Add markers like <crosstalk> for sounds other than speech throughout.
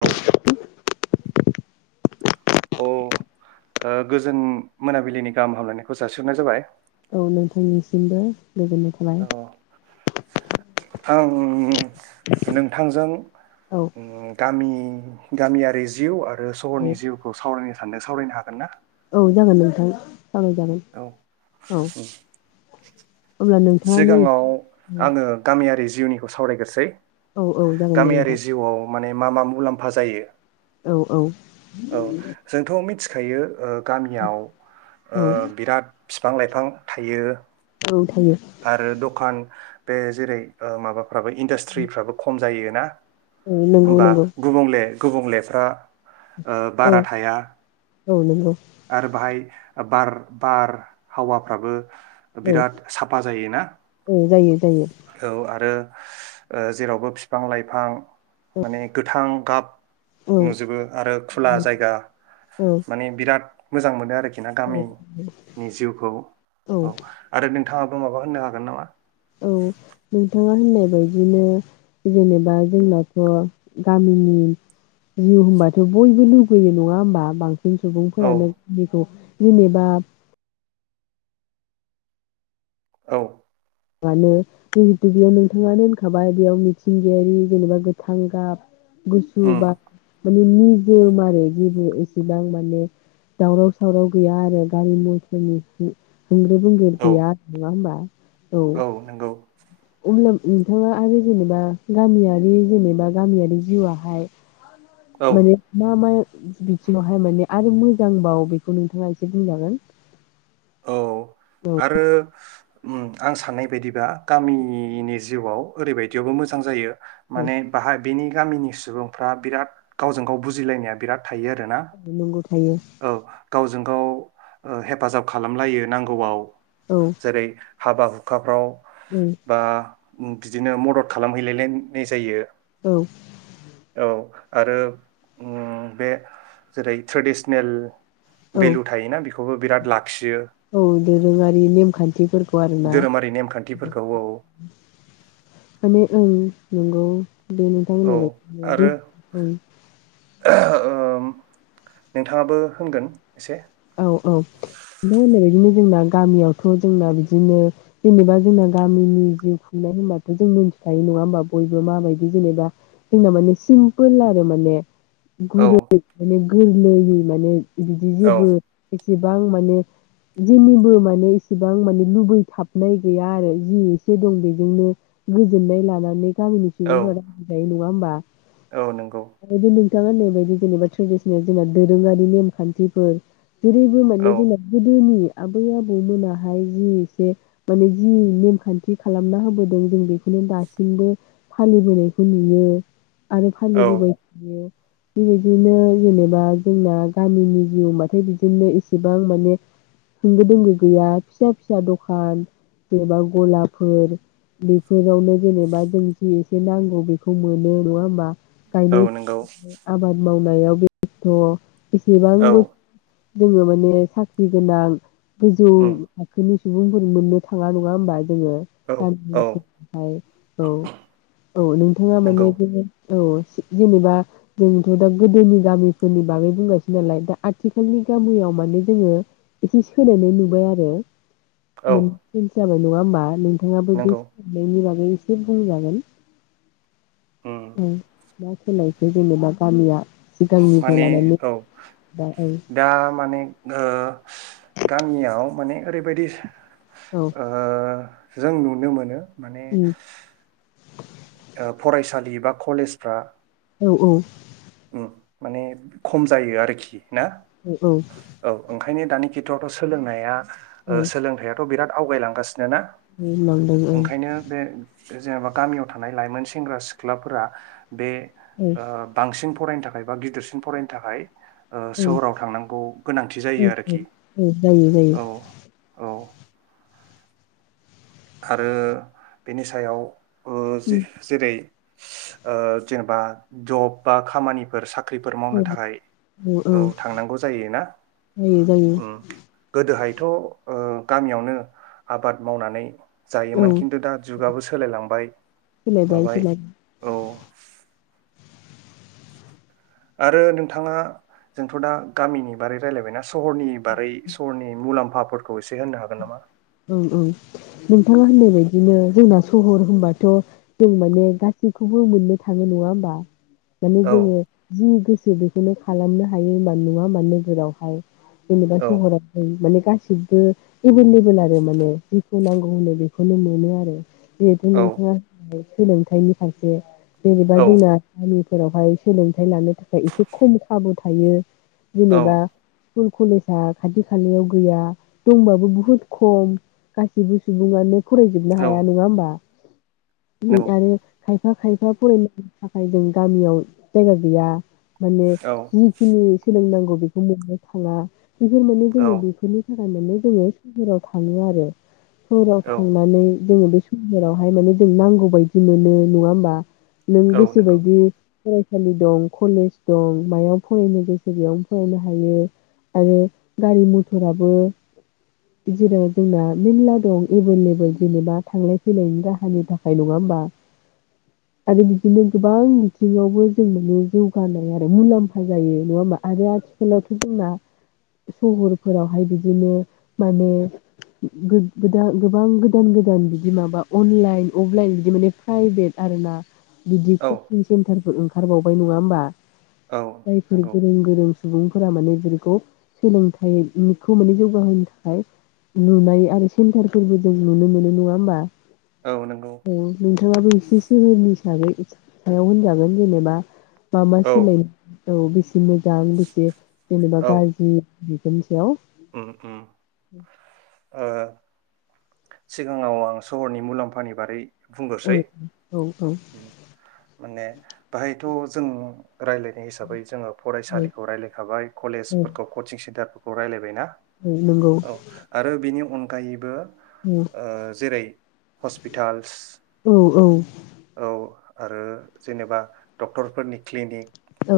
औ अ अ, ओ गोजोन मोनाबिलिनि गाहाम हामलायनायखौ जासिहरनाय जाबाय। औ नोंथांनिसिमबो। गोजोननाय थाबाय। औ आं नोंथांजों औ उम गामि गामियारि जिउ आ रो सहरनि जिउखौ सावरायनो सानो सावरायनो हागोन ना? औ जागोन नोंथां। सावराय जागोन औ औ। अब्ला नोंथाङानो सिगाङाव आङो गामियारि जिउनिखौ सावरायग्रोसै। औ औ जागोन दे गामियारि नोंथां। जिउआव माने मा मा मुलाम्फा जायो? औ औ। औ जोंथ' मिथि खायो ओ गामियाव ओ औ बिराद बिफां लाइफां थायो। औ थायो आरो दखान बे जेरै ओ माबा फाबो इनडास्ट्रिफ्राबो खम जायोना। औ नंगौ होमबा नंगौ गुबुंले गुबुंलेफ्रा ओ औ बारा थाया औ नंगौ आरो बाहाय बार बार हावाफ्राबो औ बिराद साब ना औ जायो जायो। ओ‌ जेरावबो बिफां लाइफां औ माने गोथां गाब <inaudible> औ नुजोबो आरो खुला जायगा औ माने बिराद मोजां मोनो आरोखि ना औ गामिनि जिउखौ औ आरो नों नोंथाङाबो माबा होननो हागोन नामा औ नोंथाङा होननाय बायदिनो जेनेबा जोंनाथ' गामिनि जिउ होनबाथ' बयबो लुगैयो नङा होमबा बांस सिन औ सुबुंफोरानो बिदिखौ। जेनिबा औ। मानो जिहेथु बेयाव नोंथाङानो होनखाबाय बेयाव मिथिंगायारि जेनेबा गोथां गाब गुसु उम बा माने निजोम आरो जेबो एसेबां माने दावराव सावराव गैया आरो गारि मथरनि बोंग्रो बोंग्रो औ गैया आरो नङा होनोमबा। औ। अब्ला नोंथाङा आरो जेनेबा गामियारि जेनेबा गामियारि जिउआहाय। औ माने मा मा? बिथिनावहाय माने आरो मोजांबावो बेखौ नोंथाङा एसे बुंजागोन। औ। आरो आं साननाय बायदिबा गामिनि जिउआव ओरैबायदियावबो मोजां जायो। औ माने बाहाय बेनि गामिनि सुबुंफ्रा बिराद गावजों गाव बुजिलायनाया बिराद थायो आरोना। नंगौ थायो औ। गावजों गाव ओ हेफाजाब खालामलायो नांगौआव। औ जेरै हाबा हुखाफ्राव बा। बिदिनो मदद खालामहैलाय लायनाय जायो। औ। औ आरो ओम बे जेरै ट्रेडिसनेल औ बेलु थायो ना बे। खौबो बिराद लाख। औ दोरोङारि नेमखान्थिफोरखौ आरोना धोरोमारि नेमखान्थिफोरखौ औ माने ओं नोंगौ। दे औ नोंथांमोनालाय आरो <inaudible> ओम नोंथाङाबो होनगोन। एसे औ औ। जोंना गामियावथ' जोंना बिदिनो जेनेबा जोंना गामिनि जिउ खुंनाय होनबाथ' जों मोनथिखायो नङा होमबा बयबो माबायदि जेनेबा जोंना माने सिमपोल आरो माने <unintelligible> औ गोरलैयै माने बिदि औ जेबो एसेबां माने जेनिबो माने एसेबां माने लुबैथाबनाय गैया आरो जि एसे दं बेजोंनो गोजोननाय लानानै गामिनि औ सुबुंफोरा नङा होमबा औ नंगौ थाङा होननायबायदि जेनेबा ट्रेडिसिनेल जोंना दोरोङारि नेमखान्थिफोर जेरैबो माने औ जोंना गोदोनि आबै आबौमोनाहाय जि एसे माने जि नेमखान्थि खालामना होबोदों जों बेखौनो दासिमबो फालिबोनायखौ नुयो। आरो औ फालिबोबाय थायो। बेबायदिनो जेनेबा जोंना गामिनि जिउ होनबाथाय बि दिनो एसेबां माने होंगो दोंगो गैया फिसा फिसा दखान जेनेबा गलाफोर बेफोरावनो जेनेबा जों जि एसे नांगौ बेखौ मोनो नङा होमबा। औ गायनाय नंगौ फुनाय आबाद माव नायाव बेसथ' औ बेसेबांबो जोङो माने साख्रि गोनां गोजौ उम थाखोनि सुबुंफोर मोननो थाङा नङा होमबा जोङो औ औ फाय औ औ नों थाङा नंगौ माने बे औ जे जेनेबा जोंथ' दा गोदोनि गामिफोरनि बागै बुंगासै नालाय दा आथिखालनि गामियाव माने जोङो एसे सोलायनाय नुबाय आरो औ मोनसे जाबाय नङा होमबा नों थाङाबो बे नंगौ बेनि बागै बे एसे बुंजागोन उम ओ मा सोलायखो जेनेबा गामिया सिगांनिफ्राय माने लानानै औ दा औ दा माने ओ गामियाव माने ओरैबायदि औ ओ जों नुनो मोनो माने उम <inaudible> ओ फरायसालि बा कलेजफ्रा औ औ ओ माने खम जायो आरोखि ना औ औ ओम ओंखायनो दानि खेथ्रआवथ' सोलोंनाया औ सोलोंथाइयाथ' बिराद आवगायलांगासिनो नो ना होनलांदों ओं ओंखायनो बे जेनेबा गामियाव थानाय लाइमोन सेंग्रा सिख्लाफोरा बे औ ओ बांसिन फरायनो थाखाय बा गिदिरसिन फरायनो थाखाय ओ औ सोहोराव थांनांगौ गोनांथि औ जायो आरोखि औ जायो जायो औ औ आरो बेनि सायाव ओ जे जेरै ओ जेनेबा जब बा खामानिफोर साख्रि साख्रिफोर मावनो औ थाखाय औ थांनांगौ जायोना जायो जायो उम गोदोहाय बेथ ओ गामियावनो आबाद मावनानै जायोमोन औ खिन्थु दा जुगाबो सोलायलांबाय सोलायबाय माबाय सोलायबाय औ आरो नोंथाङा जोंथ दा गामिनि बारै रायजलायबायना सहरनि बारै सहरनि मुलाम्फा। साफोरखौ एसे होनो हागोन नामा। औ-औ। नोंथाङा होननाय बायदिनो। जोंना सहर होनबाथ जों माने गासैखौबो मोननो थांङो नंङा होमबा। माने औ बुंङो जि गो। जे बेखौनो खालामनो हायोन नंङा मानो नोगोरावहाय। जेनेबा औ सहर थायो माने। गासिबो एभेल लेबोेल आरो। ओ माने जिखौ नांगौ होनो बेखौनो मोनो आरो। बेथ औ नोंथाङा होन। सोलोंथाइनि फारसे। जेनेबा औ जोंना आसाम। फोरावहाय सोलोंथाइ लानो। थाखाय एसे खम खाबु। थायो। औ जेनेबा। स्कुल कलेजा खाथि खालायाव गैया दंबाबो बुहुद। खम गासिबो सुंबुङानो। फरायजोबनो औ हाया नंङा होनोमबा। बि नौ आरो। खायफा खायफा फरायनो थाखाय जों गामियाव जायगा गैया। माने औ जिखिनि सोलोंनांगौ बेखौ मोननो थाङा। बेफोर माने औ जोङो बेफोरनि थाखाय फाननानै जोङो सहराव थाङो आरो। सहराव औ थांनानै जोङो बे सहोरावहाय माने जों नांगौ बायदि मोनो नङा होमबा? नों औ गोसो नंगौ बायदि फरायसालि दं कलेज दं मायाव फरायनो गोसो बेयावनो फरायनो हायो आरो गारि मथराबो जेराव जोंना मेरला दं एभेलेबोेल जेनेबा थांलाय फैलायनि राहानि थाखाय नङा होमबा आरो बिदिनो गोबां बिथिङावबो जों माने जौगानाय आरो मुलाम्फा जायो नङा होमा आरो आथिखालावथ' जोंना सहरफोरावहाय बिदिनो माने गो गोबां गोदान-गोदान बिदि माबा अनलाइन अफलाइन बिदि माने प्राइभेट आरो ना। बिदि औ कचिं सेन्टारफोर ओं खारबावबाय नङा होमबा? औ जायफोर नंगौ गोरों गोरों सुबुंफोरा माने बेखौ सोलोंथाइखौ माने जौगाहोनो थाखाय नुनाय आरो सेन्टारफोरबो जों नुनो मोनो नङा होमबा? औ नंगौ। नोंथाङाबो एसे सोहोरनि सागै सायाव होनजागोन जेनेबा मा मा औ सोलाय औ बेसे मोजां बेसे जेनेबा औ गारजि बिफोरनि सायाव उम उम औ ओ सिगाङाव आं सहरनि मुलाम्फानि बारै औ बुंगोरसै औ औ माने बाहाय थ' जों रायलायनाय हिसाबै जोङो फरायसालिखौ रायलायखाबाय औ कलेजफोरखौ कचिं सेन्टारफोर खौ रायलाय बेना औ आरो बिनि अन गायैबो औ ओ जेरै हस्पिटालस औ औ औ आरो जेनेबा डक्टरफोरनि क्लिनिक औ।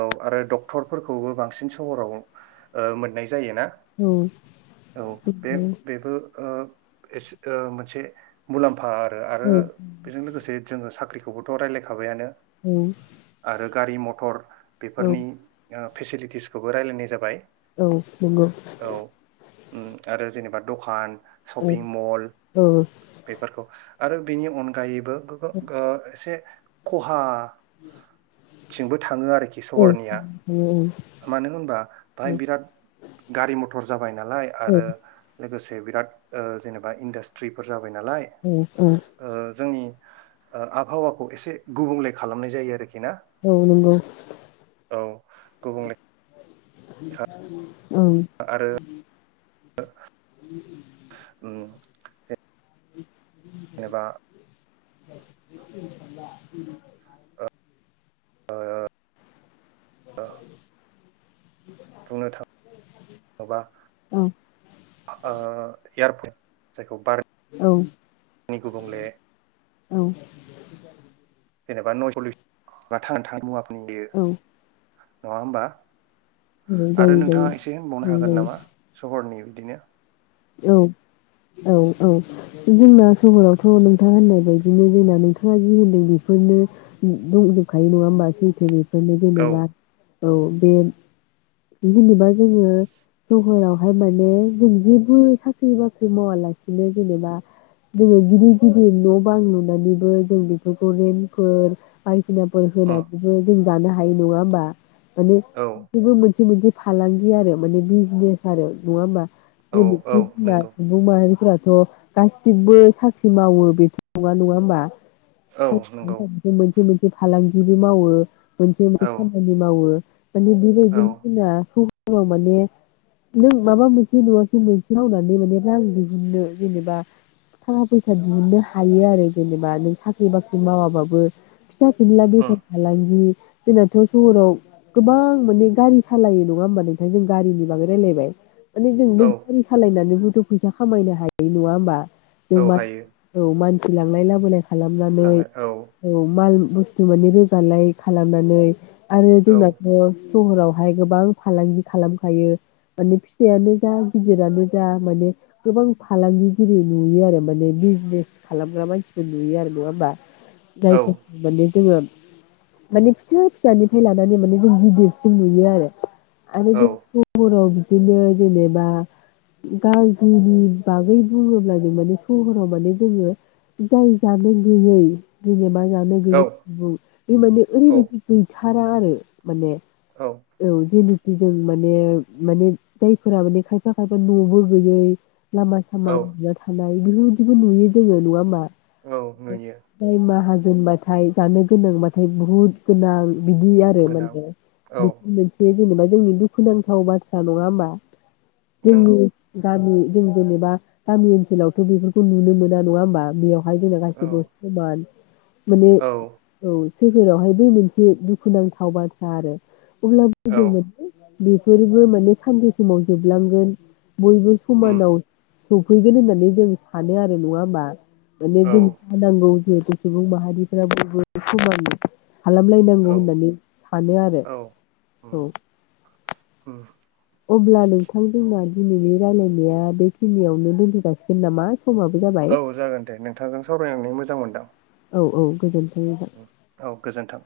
औ आरो डक्टरफोरखौबो बांसिन सहराव मोननाय जायोना औ नंगौ औ बे बेबो एस मोनसे मुलाम्फा फा आरो औ आरो बेजों लोगोसे जोङो साख्रिखौ खौबोथ' रायलायखांबायानो औ। गारि मथर औ बेफोरनि फेसिलिटिसखौ रायलायनाय जाबाय औ नोंंगौ। औ उम आरो जेनेबा द'खान औ शपिं मल बेफोरखौ आरो बिनि अनगायैबो दा एसे खहा <inaudible> थिंबो थाङो आरोखि सहरनिया मानो होनबा बाहाय बिराद गारि मथर जाबाय बाय नालाय आरो लोगोसे बिराद ओ जेनबा इदासट्रि फोराव जाबाय नालाय ओ जोंनि आबहावाखौ एसे गुबुंले खालामनाय जायो आरोखि ना औ नंगौ। औ गुबुंले <inaudible> आरो उ <inaudible> उम <inaudible> जेनेबा <inaudible> ओ बुंनो थाङोबा ओ एयारपर्ट जायखौ बारनि औ गुबुंले औ जेनेबा नयसपल्लिस बा थांना थानाय मुवा <unintelligible> गयो औ <inaudible> नङा होमबा आरो जायो जायो नोंथाङा एसे होनबावनो औ हागोन नामा सहरनि बिदिनो औ-औ-औ जोंना सहरावथ' नोंथां होननाय बायदिनो जोंना नोंथाङा जि होनदों बेफोरनो दंजोबखायो नङा होमबा सैथो बे <inaudible> बेनो औ जेनेबा औ बे जेनेबा जोङो सहरावहाय माने जों जेबो साख्रि बाख्रि मावालासिनो जेनेबा जोङो गिदिर गिदिर न' बां लुनानैबो जों बेफोरखौ रेन्टफोर बाय <inaudible> उम होनानैबो जों <inaudible> जानो हायि नङा होमबा माने औ बि मोनसे फालांगि आरो माने बिजनेस आरो नङा होमबा औ ज औ नंगौ माह <unintelligible> थ' गासिबो साख्रि मावो बेथ' नङा नङा होमबा औ नंगौ मोन <inaudible> जि मोनसे फालांगिबो मावो। मोनसे मोनसे औ खामानि मावो माने बिबायदि औ <inaudible> माने नों माबा मोनसे नङा <inaudible> मोनसे मावनानै माने रां दिहुननो जेनेबा थाखा फैसा दिहुननो हायो आरो जेनेबा नों साख्रि बाख्रि मावाबाबो फिसा फिनला उम बेफार फालांगि जोंनाथ' सहराव गोबां माने गारि सालायो नङा होमबा नोंथां जों गारिनि बागै रायलायबाय माने जोंबो औ सालायनानैबोथ' फैसा खामायनो हायो नङा ओमबा जों औ म हायो औ मानसि <unintelligible> लांनाय लाबोनाय खालामनानै लांनो औ औ माल बुस्थु माने रोगालाय खालामनानै आरो औ जोंनाथ' सहरावहाय गोबां फालांगि खालामखायो माने फिसायानो जा गिदिरानो जा माने गोबां फालांगिगिरि नुयो आरो माने बिजनेस खालामग्रा मानसिफोर नुयो आरो नङा होमबा <unintelligible> औ जोङो माने फिसा फिसानिफ्राय लानानै माने जों गिदिरसिम नुयो आरो औ आरो <unintelligible> बिदिनो जेनेबा गाज्रिनि बागै बुङोब्ला जों माने सहराव माने जोङो जाय जानो गैयै जेनेबा जानो औ गैयै सुबुं बे औ ओरैबायदि गैथ थारा आरो माने औ जेने जों माने माने जायफोरा माने खाय फा खायफा न'बो गैयै लामा सामा औ उन्दुना थानाय बेफोरबायदिबो नुयो जोङो नङा होमबा? औ नुयो <unintelligible> दोनबाथाय जानो गोनांबाथाय बुहुद गोनां बिदि आरो गोनां माने औ बिबो मोनसे जेनेबा जोंनि दुखुनांथाव बाथ्रा नङा होमबा नंगौ जोंनि गामि जों जेनेबा गामि ओनसोलावथ' बेफोरखौ नुनो मोना नङा होमबा बेयावहाय जोंना औ गासिबो समान। माने औ औ सोहोरावहाय बै मोनसे दुखुनांथाव बाथ्रा आरो अब्लाबो औ <unintelligible> बेफोरबो माने सानसे समाव जोब लांगोन बयबो उम समानाव सफैगोन होननानै जों सानो आरो नङा होमबा? माने औ जों खानांगौ जिहेतु सुबुं माहारिफोराबो बयबो <unintelligible> औ खालामलायनांगौ होननानै सानो आरो। औ औ ओम अब्ला नोंथां जोंना दिनैनि रायलायनाया बेखिनियावनो दोनथ'जासिगोन नामा? समाबो जाबाय औ जागोन दे नोंथांजों सावरायनानै मोजां मोनदां। औ औ गोजोन अ औ गोजोन्थों।